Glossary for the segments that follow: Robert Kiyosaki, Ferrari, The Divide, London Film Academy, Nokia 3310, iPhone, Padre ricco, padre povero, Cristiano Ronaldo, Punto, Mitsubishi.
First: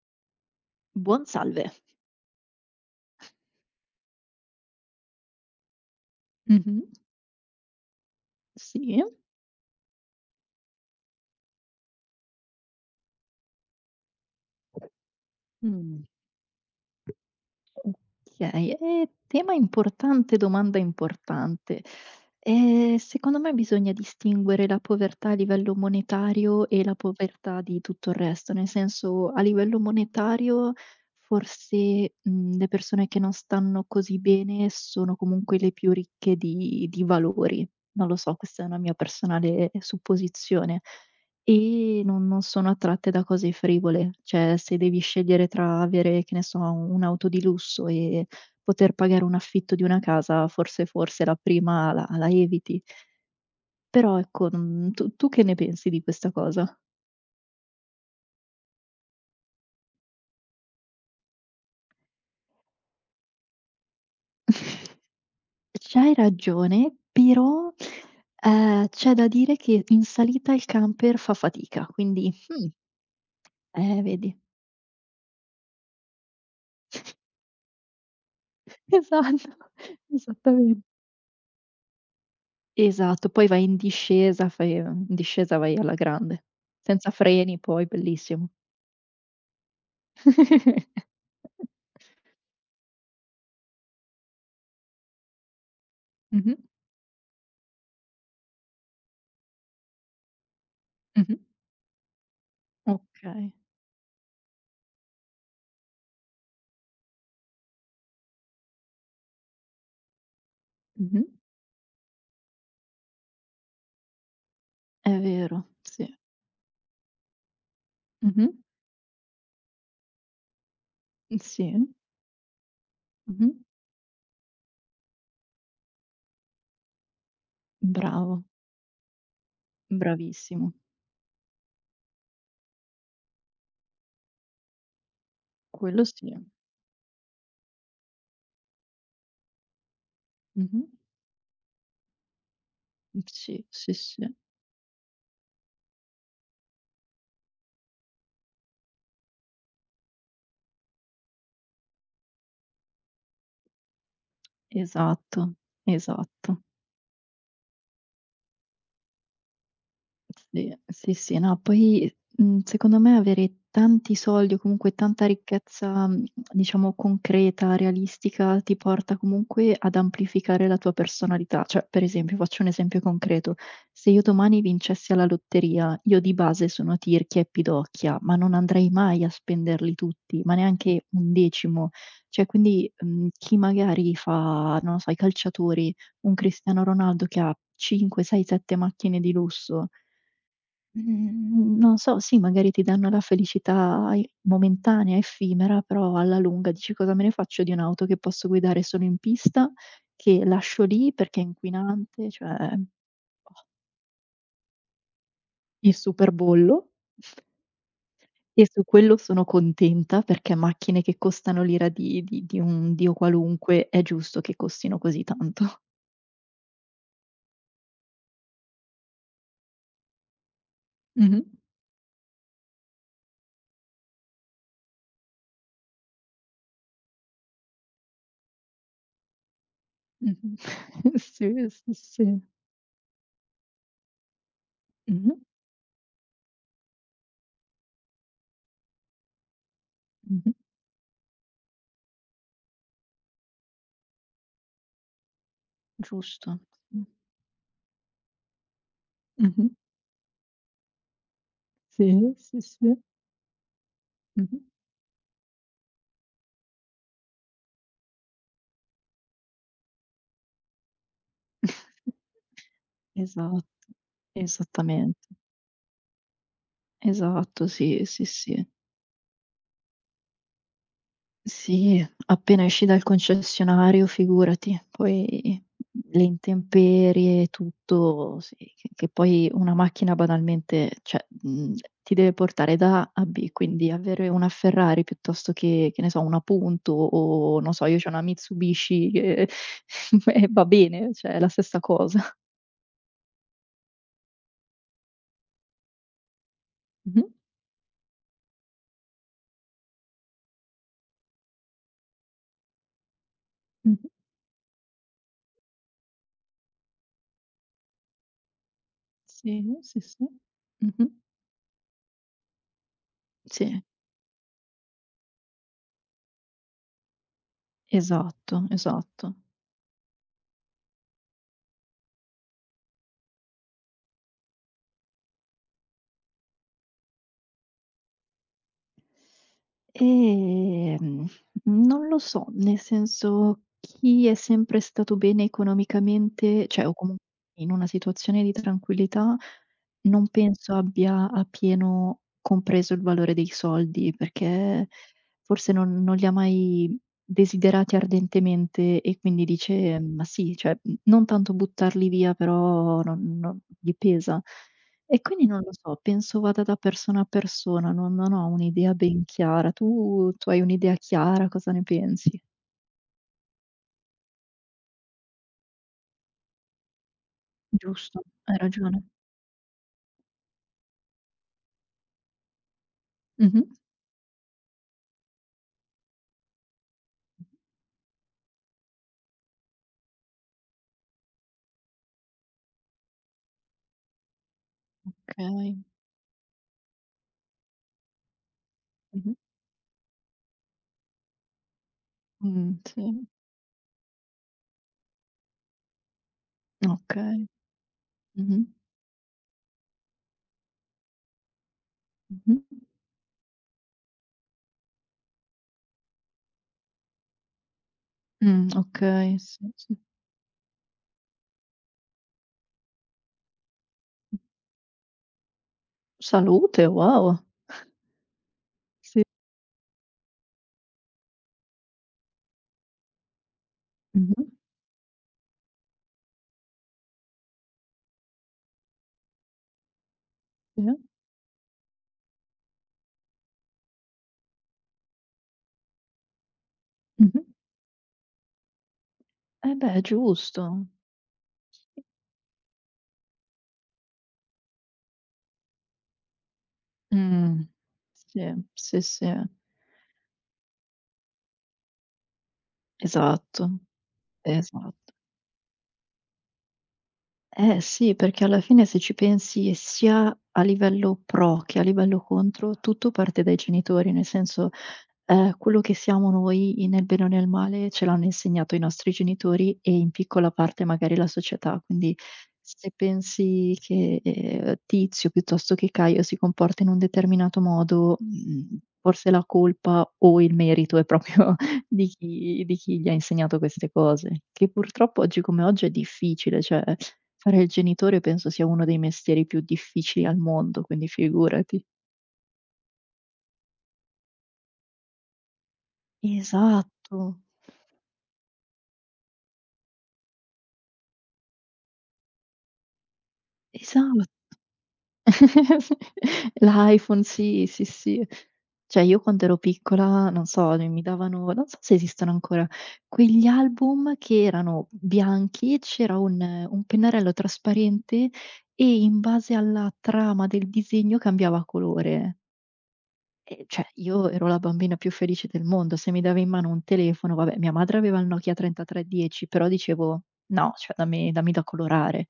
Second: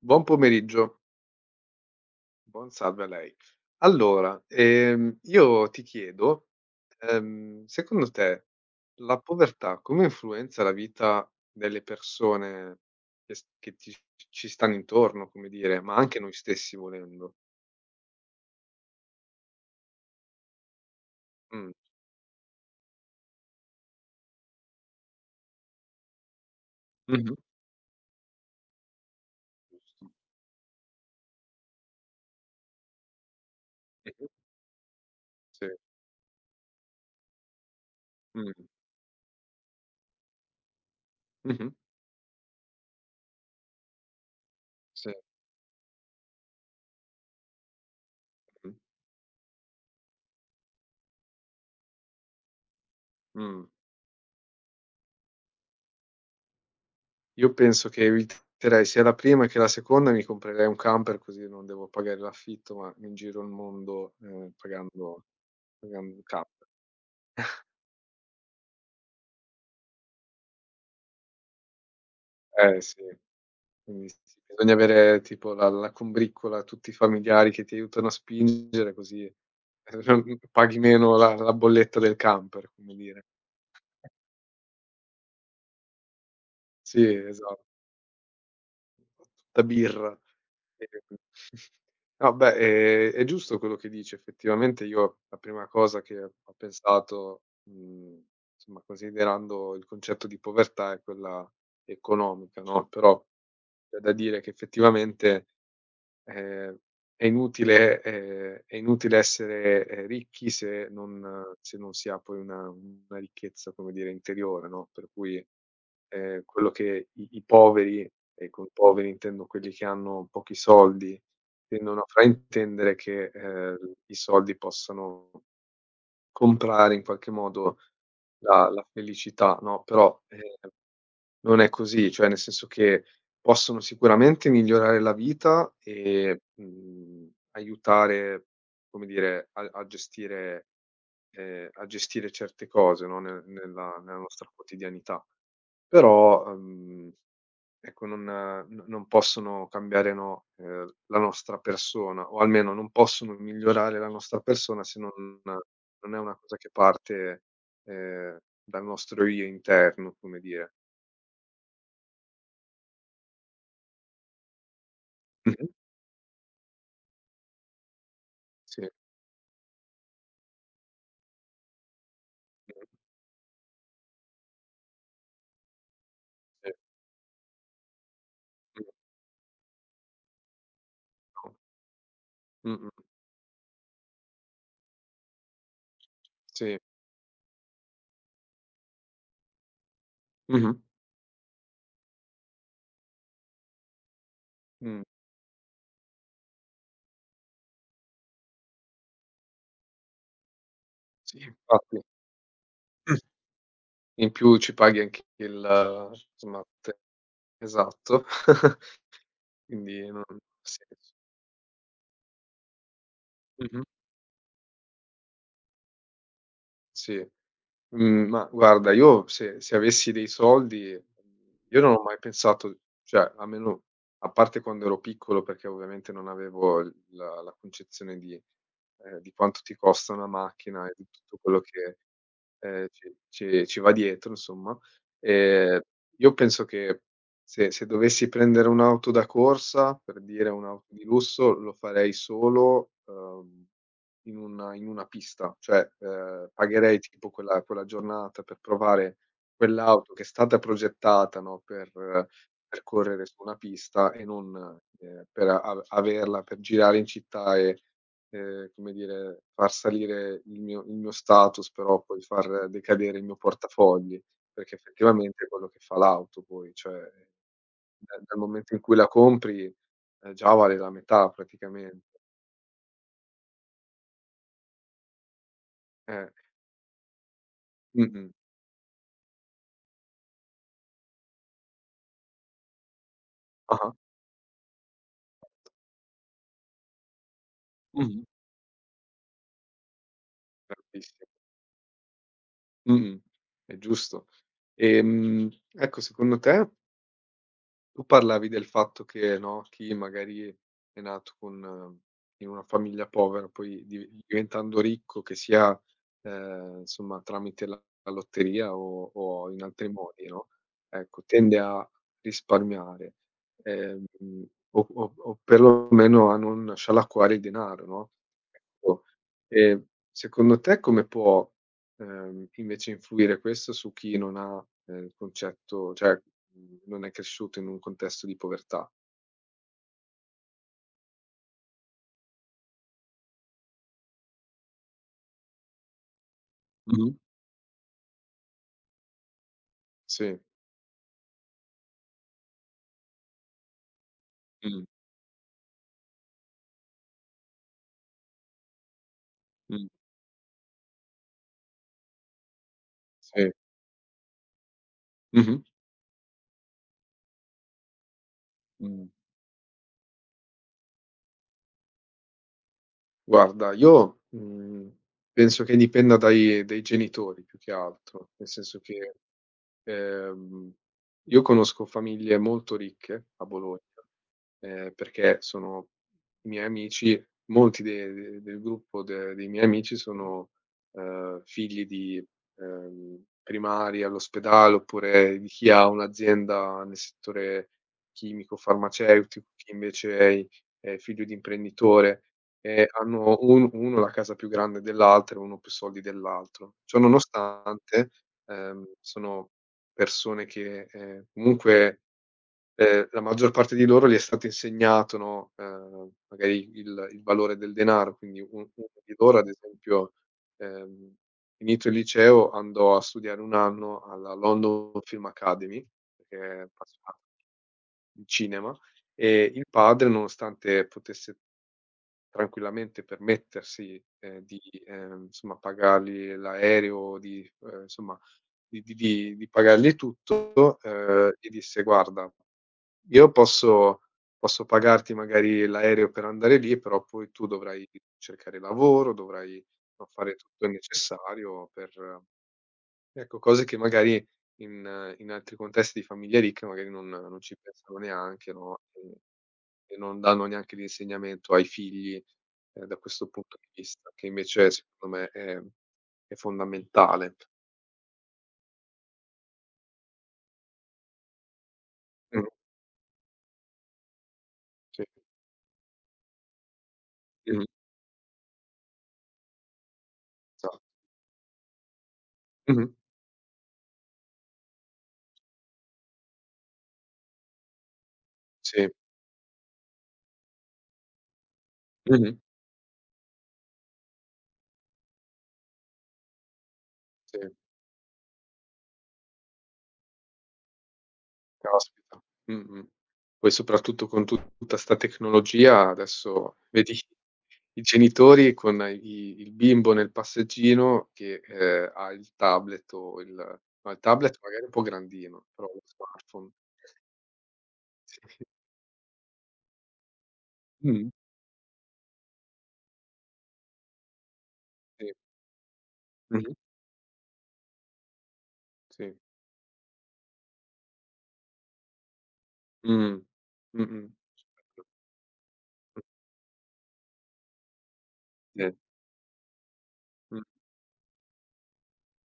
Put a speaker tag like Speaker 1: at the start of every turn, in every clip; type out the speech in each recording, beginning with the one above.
Speaker 1: Buon pomeriggio,
Speaker 2: Buon salve.
Speaker 1: buon salve a lei. Allora, io ti chiedo,
Speaker 2: Mh-mh.
Speaker 1: secondo te
Speaker 2: Sì.
Speaker 1: la povertà come influenza la vita delle persone che ti ci stanno intorno, come dire, ma
Speaker 2: Mh.
Speaker 1: anche noi stessi volendo?
Speaker 2: Okay, tema importante, domanda
Speaker 1: Mh.
Speaker 2: importante. Secondo me bisogna distinguere la povertà a livello monetario e la
Speaker 1: Mh-mh.
Speaker 2: povertà di tutto il resto, nel senso a livello
Speaker 1: Giusto.
Speaker 2: monetario forse, le persone che non stanno così
Speaker 1: Mh-mh.
Speaker 2: bene sono comunque
Speaker 1: Sì.
Speaker 2: le più ricche di valori. Non lo so,
Speaker 1: Mh.
Speaker 2: questa è una mia personale supposizione.
Speaker 1: Mh-mh.
Speaker 2: E non sono attratte da cose frivole, cioè se devi
Speaker 1: Sì.
Speaker 2: scegliere tra avere, che ne so, un'auto di lusso e
Speaker 1: Mh.
Speaker 2: poter pagare un affitto di una casa, forse la prima la eviti.
Speaker 1: Mh.
Speaker 2: Però ecco, tu che ne pensi di questa cosa?
Speaker 1: Io penso che eviterei sia la prima che la seconda, e mi comprerei un camper così non devo pagare l'affitto, ma mi giro il mondo, pagando
Speaker 2: C'hai
Speaker 1: il camper.
Speaker 2: ragione, però, c'è da dire che in salita il camper fa fatica, quindi
Speaker 1: Eh sì,
Speaker 2: eh,
Speaker 1: quindi
Speaker 2: vedi.
Speaker 1: sì, bisogna avere tipo la combriccola, tutti i familiari che ti aiutano a spingere così,
Speaker 2: Esatto,
Speaker 1: paghi
Speaker 2: esattamen
Speaker 1: meno la bolletta del camper, come dire.
Speaker 2: Esatto, poi vai in discesa, fai in discesa vai alla grande.
Speaker 1: Sì,
Speaker 2: Senza
Speaker 1: esa
Speaker 2: freni poi, bellissimo.
Speaker 1: fa tutta birra. Ehm, no beh, è giusto quello che dici. Effettivamente io la prima cosa che ho
Speaker 2: Mh-mh,
Speaker 1: pensato, mhmm, insomma considerando il concetto di povertà, è
Speaker 2: mh-mh.
Speaker 1: quella economica, no, però
Speaker 2: Okay.
Speaker 1: c'è da dire che effettivamente, ehm, è inutile essere, ricchi se
Speaker 2: Mh-mh.
Speaker 1: non si ha poi una ricchezza, come dire, interiore, no, per
Speaker 2: È
Speaker 1: cui
Speaker 2: vero, sì.
Speaker 1: quello che i poveri, e
Speaker 2: Mh-mh.
Speaker 1: con poveri intendo quelli che hanno pochi soldi,
Speaker 2: Sì.
Speaker 1: tendono a fraintendere che,
Speaker 2: Mh-mh.
Speaker 1: i soldi possano comprare in qualche modo
Speaker 2: Bravo,
Speaker 1: la felicità, no, però,
Speaker 2: bravissimo.
Speaker 1: non è così. Cioè, nel senso che possono sicuramente migliorare la vita
Speaker 2: Quello sì.
Speaker 1: e, aiutare, come dire,
Speaker 2: Mh-mh.
Speaker 1: a gestire certe cose, no, nel
Speaker 2: Sì, sì,
Speaker 1: nella nella
Speaker 2: sì.
Speaker 1: nostra quotidianità. Però, ecco, non possono cambiare, no, la nostra persona, o almeno non possono migliorare la nostra persona se non
Speaker 2: Esatto,
Speaker 1: non è una cosa
Speaker 2: esatto.
Speaker 1: che parte, ehm, dal nostro io interno, come dire.
Speaker 2: Sì, sì, sì, no, poi, secondo me avere tanti soldi o comunque tanta
Speaker 1: Mh-mh.
Speaker 2: ricchezza, diciamo concreta, realistica, ti
Speaker 1: Sì.
Speaker 2: porta comunque ad amplificare la tua personalità. Cioè, per esempio, faccio un
Speaker 1: Mh-mh.
Speaker 2: esempio concreto: se io domani vincessi alla lotteria, io di base
Speaker 1: Sì.
Speaker 2: sono tirchia e pidocchia, ma non
Speaker 1: Mh,
Speaker 2: andrei mai a spenderli tutti, ma neanche un
Speaker 1: no.
Speaker 2: decimo. Cioè, quindi,
Speaker 1: Mh-mh.
Speaker 2: chi magari fa, non lo so, i calciatori, un
Speaker 1: Sì.
Speaker 2: Cristiano Ronaldo che ha 5, 6, 7 macchine di lusso.
Speaker 1: Mh-mh.
Speaker 2: Mhmm, Non so, sì, magari ti danno la felicità i
Speaker 1: Mh.
Speaker 2: momentanea, effimera, però alla lunga dici: "Cosa me ne faccio di un'auto che posso guidare solo in pista, che lascio lì perché
Speaker 1: Sì,
Speaker 2: è
Speaker 1: infatti.
Speaker 2: inquinante?" Cioè, boh,
Speaker 1: In più ci paghi anche
Speaker 2: il
Speaker 1: il, insomma,
Speaker 2: superbollo,
Speaker 1: te, esatto.
Speaker 2: e su quello sono
Speaker 1: Quindi non
Speaker 2: contenta
Speaker 1: ha
Speaker 2: perché macchine
Speaker 1: senso.
Speaker 2: che costano l'ira di un dio
Speaker 1: Mh-mh.
Speaker 2: qualunque è giusto che costino così tanto.
Speaker 1: Sì. Ma guarda, io se avessi dei soldi,
Speaker 2: Mh-mh,
Speaker 1: io non ho mai pensato, cioè almeno a parte quando ero piccolo, perché ovviamente non avevo il la concezione di di quanto ti costa una
Speaker 2: mh-mh.
Speaker 1: macchina e di tutto
Speaker 2: Sì,
Speaker 1: quello
Speaker 2: sì,
Speaker 1: che
Speaker 2: sì.
Speaker 1: Ci va dietro, insomma.
Speaker 2: Mh-mh,
Speaker 1: Ehm, io penso che se dovessi prendere un'auto da corsa, per dire
Speaker 2: mh-mh.
Speaker 1: un'auto di lusso, lo farei solo, in una pista. Cioè,
Speaker 2: Giusto.
Speaker 1: pagherei
Speaker 2: Mh.
Speaker 1: tipo quella giornata per provare
Speaker 2: Mh-mh.
Speaker 1: quell'auto che è stata progettata, no,
Speaker 2: Sì, sì,
Speaker 1: per
Speaker 2: sì.
Speaker 1: correre su una pista e non,
Speaker 2: Mh-mh.
Speaker 1: per a averla per girare in città e come dire, far salire il mio status, però poi far decadere il mio
Speaker 2: Esat
Speaker 1: portafogli, perché
Speaker 2: esattamente.
Speaker 1: effettivamente è quello che fa l'auto poi. Cioè,
Speaker 2: Esatto, sì,
Speaker 1: da
Speaker 2: sì,
Speaker 1: dal
Speaker 2: sì.
Speaker 1: momento in cui la compri, già vale la metà
Speaker 2: Sì,
Speaker 1: praticamente.
Speaker 2: appena esci dal concessionario figurati, poi le
Speaker 1: Eh.
Speaker 2: intemperie e
Speaker 1: Mh-mh.
Speaker 2: tutto, sì, che poi una macchina banalmente, cioè, ti deve portare da A a B, quindi
Speaker 1: Ah-ah.
Speaker 2: avere una Ferrari piuttosto che ne so, una Punto o non so, io c'ho
Speaker 1: Mh-mh.
Speaker 2: una Mitsubishi che e va bene,
Speaker 1: Bravissimo.
Speaker 2: cioè è la stessa cosa.
Speaker 1: Mh-mh. È giusto. Ecco, secondo te,
Speaker 2: Mh-mh.
Speaker 1: tu parlavi del fatto che, no, chi magari è nato con in una famiglia povera, poi
Speaker 2: Mh.
Speaker 1: diventando ricco, che sia, insomma tramite la lotteria o in
Speaker 2: Sì,
Speaker 1: altri
Speaker 2: sì, sì.
Speaker 1: modi, no,
Speaker 2: Mh-mh.
Speaker 1: ecco, tende a risparmiare,
Speaker 2: Sì,
Speaker 1: ehm, o o perlomeno a non scialacquare il denaro, no?
Speaker 2: esatto,
Speaker 1: Ecco,
Speaker 2: esatto.
Speaker 1: ehm, secondo te come può, invece influire questo su chi non ha, il concetto, cioè, non è cresciuto in un contesto di povertà?
Speaker 2: Ehm, Non lo so, nel senso, chi è sempre stato bene economicamente, cioè o
Speaker 1: Mh-mh.
Speaker 2: comunque in una situazione di tranquillità, non
Speaker 1: Sì.
Speaker 2: penso abbia appieno compreso il valore dei soldi,
Speaker 1: Mh,
Speaker 2: perché forse non li ha mai desiderati ardentemente e quindi
Speaker 1: mh.
Speaker 2: dice: "Ma sì, cioè, non tanto buttarli via, però non
Speaker 1: Sì.
Speaker 2: non" gli pesa. E quindi non
Speaker 1: Mh-mh.
Speaker 2: lo so, penso vada da persona a persona, non ho un'idea
Speaker 1: Mh.
Speaker 2: ben chiara. Tu hai un'idea chiara? Cosa ne pensi?
Speaker 1: Guarda, io, penso che dipenda dai genitori più che
Speaker 2: Giusto,
Speaker 1: altro, nel
Speaker 2: hai
Speaker 1: senso
Speaker 2: ragione.
Speaker 1: che, ehm, io conosco famiglie molto ricche a
Speaker 2: Mh-mh.
Speaker 1: Bologna. Perché sono i miei amici, molti de de del gruppo de dei miei amici sono, figli di, primari all'ospedale, oppure di chi
Speaker 2: Okay.
Speaker 1: ha un'azienda nel settore
Speaker 2: Mh-mh.
Speaker 1: chimico-farmaceutico, chi invece è figlio di imprenditore, e
Speaker 2: Sì.
Speaker 1: hanno un uno la casa più grande dell'altro e uno più soldi dell'altro. Ciò
Speaker 2: Okay.
Speaker 1: nonostante,
Speaker 2: Mh-mh.
Speaker 1: sono persone che, comunque.
Speaker 2: Mh-mh.
Speaker 1: La maggior parte di loro gli è stato insegnato, no, magari il valore del denaro. Quindi u uno di
Speaker 2: Okay,
Speaker 1: loro ad
Speaker 2: sì, sì.
Speaker 1: esempio, ehm, finito il liceo andò a studiare 1 anno alla London Film Academy, perché è
Speaker 2: Salute,
Speaker 1: appassionato
Speaker 2: wow.
Speaker 1: di cinema,
Speaker 2: Sì.
Speaker 1: e il padre nonostante potesse tranquillamente permettersi,
Speaker 2: Mh-mh.
Speaker 1: di, insomma pagargli l'aereo, di, insomma di pagargli tutto,
Speaker 2: Sì.
Speaker 1: gli disse: "Guarda, io posso pagarti magari l'aereo per andare lì, però poi
Speaker 2: Mh-mh.
Speaker 1: tu dovrai cercare lavoro, dovrai,
Speaker 2: Eh beh, è
Speaker 1: no, fare tutto il
Speaker 2: giusto.
Speaker 1: necessario per ecco, cose che magari in altri contesti di famiglie ricche magari non ci
Speaker 2: Mh.
Speaker 1: pensano
Speaker 2: Sì,
Speaker 1: neanche, no,
Speaker 2: sì,
Speaker 1: e
Speaker 2: sì.
Speaker 1: non danno neanche l'insegnamento ai figli, da questo punto
Speaker 2: Esatto,
Speaker 1: di vista, che invece
Speaker 2: esatto.
Speaker 1: secondo me è fondamentale."
Speaker 2: Eh sì, perché alla fine se ci pensi sia a livello pro che a livello
Speaker 1: Mh,
Speaker 2: contro, tutto parte dai genitori, nel senso,
Speaker 1: sì.
Speaker 2: quello che siamo noi i nel bene o nel
Speaker 1: Mh-mh,
Speaker 2: male ce l'hanno insegnato i nostri genitori e in piccola
Speaker 1: esa
Speaker 2: parte magari la società. Quindi se
Speaker 1: mh-mh,
Speaker 2: pensi che, Tizio piuttosto che Caio si comporta in un determinato modo,
Speaker 1: sì.
Speaker 2: forse la colpa o il merito è proprio di
Speaker 1: Mh-mh,
Speaker 2: chi di chi gli ha insegnato queste cose, che purtroppo oggi come oggi è difficile, cioè.
Speaker 1: sì.
Speaker 2: Fare il genitore penso sia uno dei mestieri più difficili al mondo, quindi figurati.
Speaker 1: Caspita. Mh-mh. Poi soprattutto con tu tutta 'sta tecnologia adesso, vedi,
Speaker 2: Esatto,
Speaker 1: i genitori con i il bimbo nel passeggino che, ha il tablet o il, no, il
Speaker 2: esat
Speaker 1: tablet magari è un po' grandino, però lo smartphone.
Speaker 2: L'iPhone, sì, sì, sì.
Speaker 1: Sì.
Speaker 2: Cioè io quando ero piccola, non so, mi
Speaker 1: Mh.
Speaker 2: davano, non so se esistono ancora, quegli album che erano
Speaker 1: Sì.
Speaker 2: bianchi, c'era un
Speaker 1: Mh-mh.
Speaker 2: un pennarello trasparente e
Speaker 1: Sì.
Speaker 2: in base alla trama del disegno cambiava colore.
Speaker 1: Mh.
Speaker 2: E cioè,
Speaker 1: Mh-mh.
Speaker 2: io ero la bambina più felice del mondo, se mi dava in mano un telefono, vabbè, mia madre aveva il Nokia
Speaker 1: Sì.
Speaker 2: 3310, però dicevo:
Speaker 1: Mh.
Speaker 2: "No, cioè dammi dammi da colorare."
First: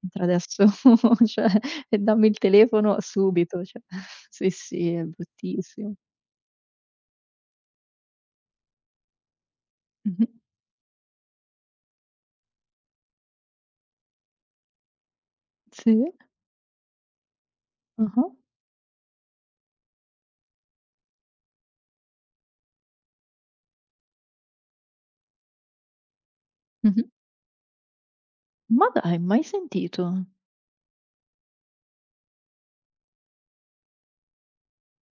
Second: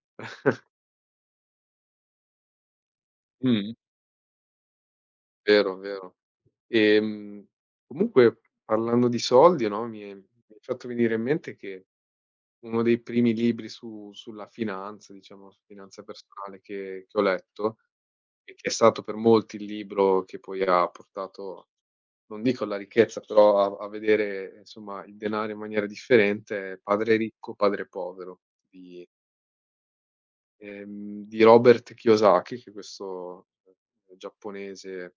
Speaker 2: Mentre adesso, cioè, e dammi il telefono subito,
Speaker 1: Mh.
Speaker 2: cioè, sì, sì, è
Speaker 1: Vero,
Speaker 2: bruttissimo.
Speaker 1: vero. Ehm, comunque parlando di soldi, no,
Speaker 2: Mh-mh.
Speaker 1: mi hai fatto venire in mente che uno dei primi libri su sulla finanza, diciamo, su finanza
Speaker 2: Sì.
Speaker 1: personale che ho letto
Speaker 2: Ah-ah.
Speaker 1: e che è stato per molti il libro che poi ha portato, non dico alla ricchezza, però a vedere, insomma, il denaro in maniera differente, è
Speaker 2: Mh-mh.
Speaker 1: Padre ricco, padre povero
Speaker 2: Ma
Speaker 1: di
Speaker 2: dai, mai sentito.
Speaker 1: di Robert Kiyosaki, che è questo, giapponese,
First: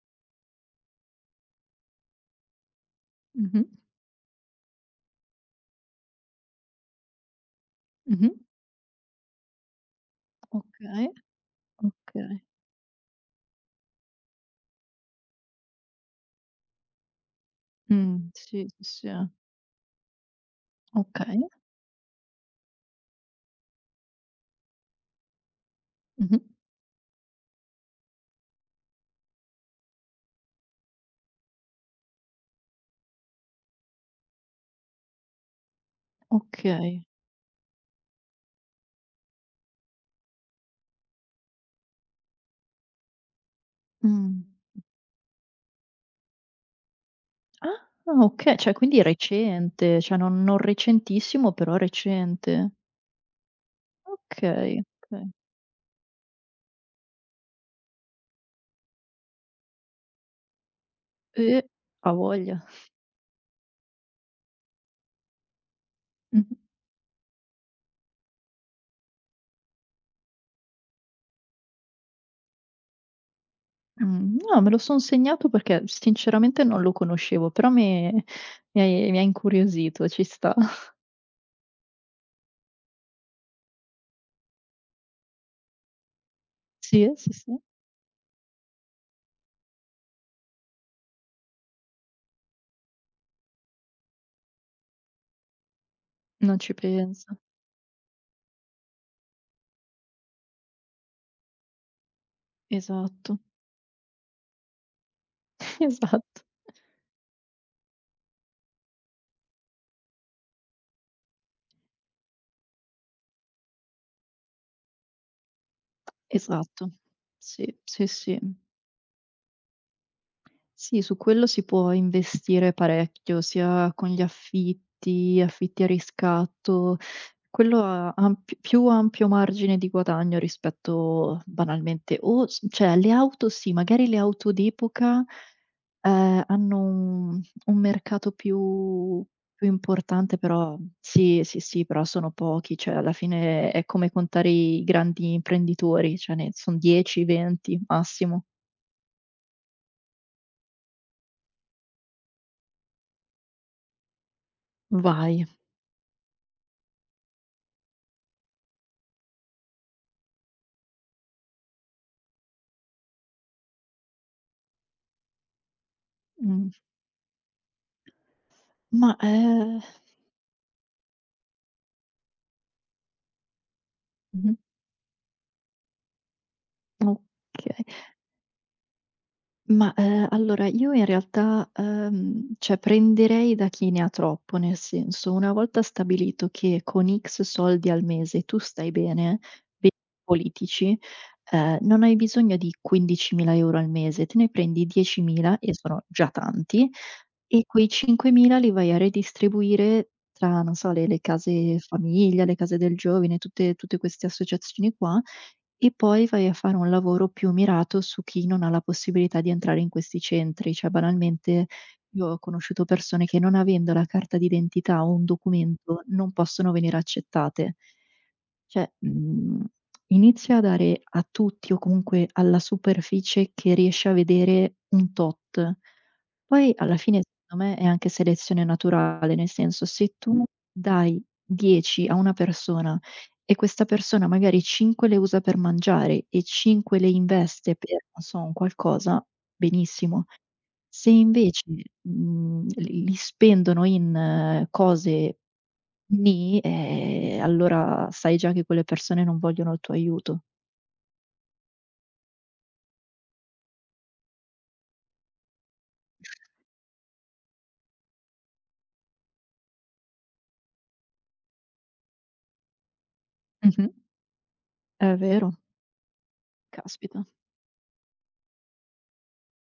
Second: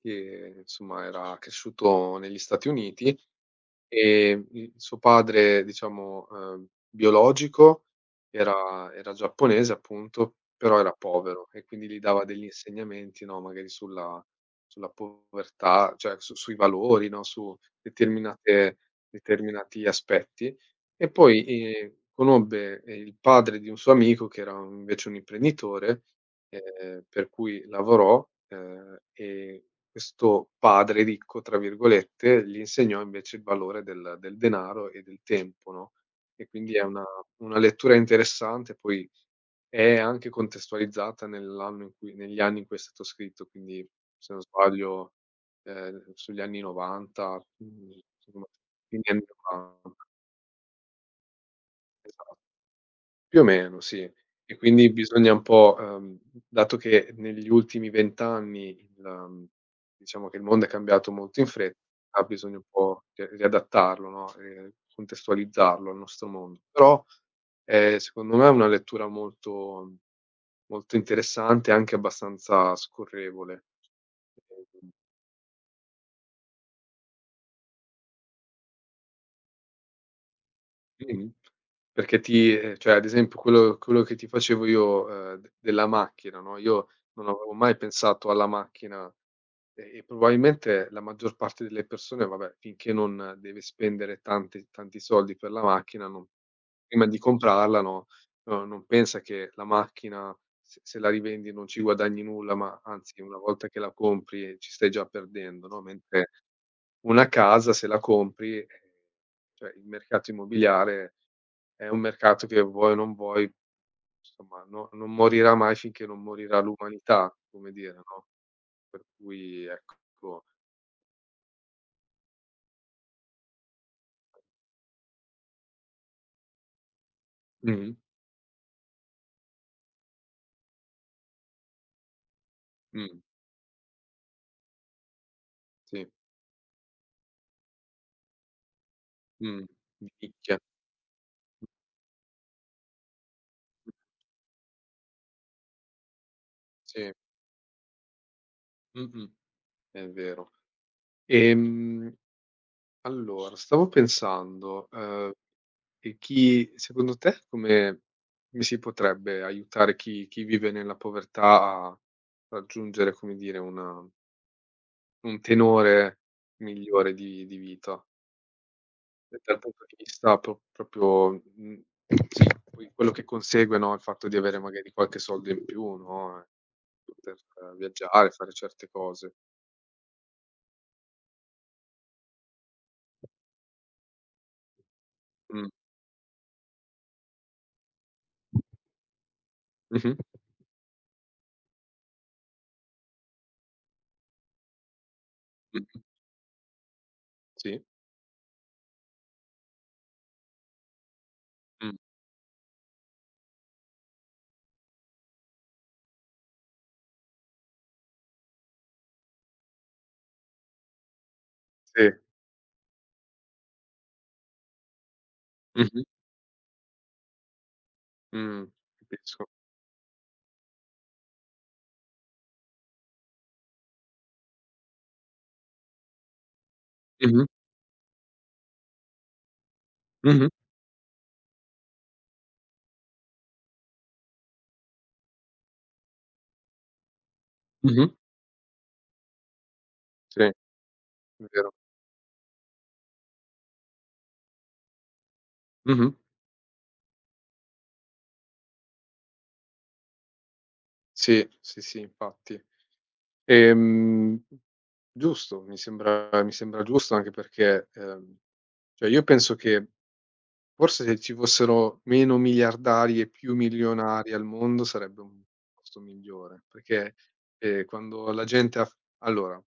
Speaker 1: che, insomma, era cresciuto negli Stati Uniti.
Speaker 2: Mh-mh.
Speaker 1: Il suo padre, diciamo, biologico
Speaker 2: Mh-mh.
Speaker 1: era giapponese appunto, però era
Speaker 2: Okay,
Speaker 1: povero e quindi gli dava
Speaker 2: okay.
Speaker 1: degli insegnamenti, no, magari sulla povertà, cioè su sui valori, no, su
Speaker 2: Sì,
Speaker 1: determinate
Speaker 2: sì, sì.
Speaker 1: determinati aspetti. E
Speaker 2: Okay.
Speaker 1: poi, conobbe, il padre di un suo amico che era invece un imprenditore,
Speaker 2: Mh-mh.
Speaker 1: per cui lavorò, e questo "padre ricco", tra virgolette, gli insegnò invece il valore del denaro e del tempo, no, e quindi è
Speaker 2: Okay.
Speaker 1: una lettura interessante. Poi è anche contestualizzata nell'anno in cui, negli anni in cui è stato scritto. Quindi se
Speaker 2: Mh.
Speaker 1: non sbaglio, sugli anni '90,
Speaker 2: Ah,
Speaker 1: insomma,
Speaker 2: okay, cioè
Speaker 1: fine
Speaker 2: quindi
Speaker 1: anni '90,
Speaker 2: recente, cioè non recentissimo, però
Speaker 1: esa
Speaker 2: recente.
Speaker 1: più o meno sì. E
Speaker 2: Okay,
Speaker 1: quindi
Speaker 2: okay.
Speaker 1: bisogna un po', dato che negli ultimi 20 anni diciamo che il mondo è cambiato molto in
Speaker 2: Eh,
Speaker 1: fretta,
Speaker 2: a
Speaker 1: ah, bisogna un
Speaker 2: voglia.
Speaker 1: po' ri riadattarlo, no, contestualizzarlo al nostro
Speaker 2: Mh-mh.
Speaker 1: mondo. Però, secondo me è una lettura molto molto interessante, e anche abbastanza scorrevole.
Speaker 2: No, me lo son segnato perché sinceramente non lo conoscevo, però mi ha incuriosito, ci sta.
Speaker 1: Mh-mh. Perché ti, cioè ad esempio quello che ti facevo io, d della macchina, no, io
Speaker 2: Sì,
Speaker 1: non
Speaker 2: sì,
Speaker 1: avevo
Speaker 2: sì,
Speaker 1: mai pensato alla macchina. E probabilmente la maggior parte delle persone, vabbè, finché non deve spendere tanti tanti soldi per la macchina, non
Speaker 2: non ci
Speaker 1: prima di
Speaker 2: pensa.
Speaker 1: comprarla, no, no non pensa che la macchina se la rivendi non ci guadagni nulla, ma anzi una
Speaker 2: Esatto,
Speaker 1: volta che la compri, ci stai già perdendo, no, mentre
Speaker 2: esatto,
Speaker 1: una casa se la compri, cioè il mercato immobiliare è un mercato che vuoi o non vuoi, insomma no, non morirà mai finché non morirà
Speaker 2: esatto.
Speaker 1: l'umanità, come
Speaker 2: Sì,
Speaker 1: dire,
Speaker 2: sì,
Speaker 1: no,
Speaker 2: sì.
Speaker 1: per cui ecco.
Speaker 2: Sì, su quello si può investire parecchio, sia con gli affitti, affitti a riscatto. Quello
Speaker 1: Mh-mh.
Speaker 2: ha ampi più ampio margine di guadagno rispetto banalmente o s cioè le
Speaker 1: Mh,
Speaker 2: auto sì, magari le auto d'epoca,
Speaker 1: sì,
Speaker 2: hanno un mercato più
Speaker 1: mh,
Speaker 2: più
Speaker 1: di
Speaker 2: importante,
Speaker 1: nicchia.
Speaker 2: però sì, sì, sì, però sono pochi, cioè alla fine è come contare i grandi imprenditori, cioè ne son
Speaker 1: Sì,
Speaker 2: 10, 20 massimo.
Speaker 1: mh-mh, è vero. Ehm, allora stavo pensando,
Speaker 2: Vai.
Speaker 1: e chi secondo te come si potrebbe aiutare chi vive nella povertà a raggiungere, come dire, una un tenore
Speaker 2: Mh.
Speaker 1: migliore di vita?
Speaker 2: Ma,
Speaker 1: E dal punto di vista proprio, mhmm, sì, poi quello che consegue, no, il fatto di
Speaker 2: Mh-mh.
Speaker 1: avere magari qualche soldo in più, no, e poter,
Speaker 2: Okay.
Speaker 1: viaggiare, fare certe cose.
Speaker 2: Ma, allora io in realtà, cioè prenderei da chi ne ha troppo, nel senso, una
Speaker 1: Mh.
Speaker 2: volta stabilito che con X soldi al mese tu stai bene, be
Speaker 1: Mh-mh.
Speaker 2: politici, non hai bisogno di 15.000 € al mese, te ne prendi 10.000 e
Speaker 1: Mh-mh.
Speaker 2: sono già tanti. E
Speaker 1: Sì.
Speaker 2: quei 5.000 li vai a redistribuire tra, non so, le case
Speaker 1: Mh.
Speaker 2: famiglia, le case del giovane, tutte queste associazioni qua, e poi vai a fare un lavoro più mirato su chi non ha la possibilità di entrare in questi centri. Cioè, banalmente,
Speaker 1: Sì.
Speaker 2: io ho conosciuto persone che, non avendo la carta d'identità o un documento,
Speaker 1: Mh-mh.
Speaker 2: non possono venire accettate.
Speaker 1: Mh.
Speaker 2: Cioè,
Speaker 1: Capisco.
Speaker 2: inizia a dare a tutti o comunque alla superficie che riesce a vedere un tot. Poi alla fine,
Speaker 1: Mh-mh.
Speaker 2: secondo me, è anche selezione naturale, nel senso se tu
Speaker 1: Mh-mh.
Speaker 2: dai 10 a una persona e questa persona magari 5 le usa per mangiare e 5 le investe per,
Speaker 1: Mh-mh.
Speaker 2: non so, un qualcosa, benissimo.
Speaker 1: Sì, è
Speaker 2: Se invece,
Speaker 1: vero.
Speaker 2: li spendono in cose.
Speaker 1: Mh-mh.
Speaker 2: Nì, allora sai già che quelle persone non vogliono il tuo aiuto.
Speaker 1: Sì, sì, sì, infatti. Ehm, giusto, mi sembra giusto anche perché, cioè io penso che forse se ci fossero meno miliardari e più
Speaker 2: Mh-mh.
Speaker 1: milionari al mondo
Speaker 2: È
Speaker 1: sarebbe un
Speaker 2: vero,
Speaker 1: posto migliore, perché,
Speaker 2: caspita.
Speaker 1: quando la gente ha, f allora,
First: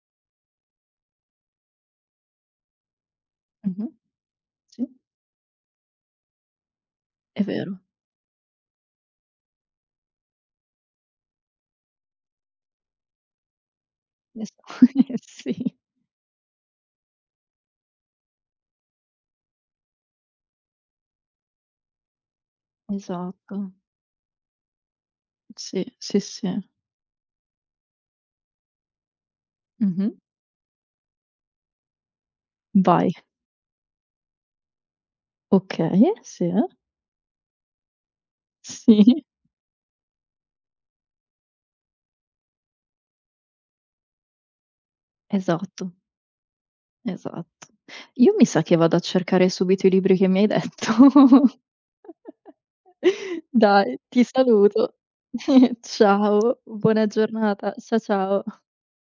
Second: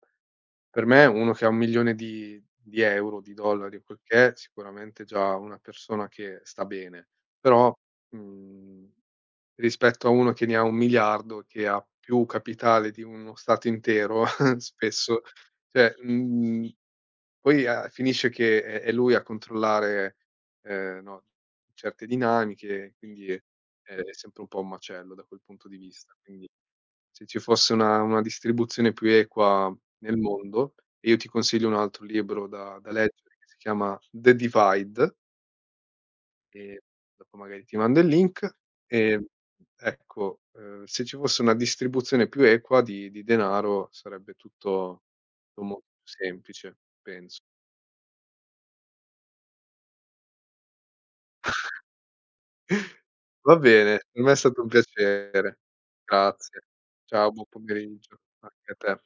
Speaker 1: per me uno che ha 1.000.000 di euro, di dollari o
Speaker 2: Mh-mh.
Speaker 1: quel che è,
Speaker 2: Sì,
Speaker 1: sicuramente già una persona che sta bene,
Speaker 2: è
Speaker 1: però,
Speaker 2: vero.
Speaker 1: mhmm, rispetto a uno che ne ha 1.000.000.000, che ha più capitale di uno stato intero
Speaker 2: Es
Speaker 1: spesso,
Speaker 2: sì.
Speaker 1: cioè, mhmm poi, finisce che è lui a controllare, no, certe dinamiche, quindi,
Speaker 2: Esatto.
Speaker 1: è sempre un po' un macello da quel punto di
Speaker 2: Sì,
Speaker 1: vista.
Speaker 2: sì,
Speaker 1: Quindi,
Speaker 2: sì.
Speaker 1: se ci fosse una distribuzione più equa
Speaker 2: Mh-mh.
Speaker 1: nel mondo, e io ti consiglio un altro libro da
Speaker 2: Vai.
Speaker 1: leggere che si chiama The Divide,
Speaker 2: Okay, sì, eh?
Speaker 1: e dopo magari ti mando il link, ehm,
Speaker 2: Sì,
Speaker 1: ecco, se ci fosse una distribuzione più equa di denaro sarebbe tutto molto
Speaker 2: esatto,
Speaker 1: più semplice, penso.
Speaker 2: esatto. Io mi sa che vado a cercare subito i libri che mi hai detto.
Speaker 1: Va bene,
Speaker 2: Dai,
Speaker 1: per
Speaker 2: ti
Speaker 1: me è stato un
Speaker 2: saluto.
Speaker 1: piacere.
Speaker 2: Ciao,
Speaker 1: Grazie.
Speaker 2: buona
Speaker 1: Ciao, buon
Speaker 2: giornata. Cia
Speaker 1: pomeriggio.
Speaker 2: ciao.
Speaker 1: Anche a te.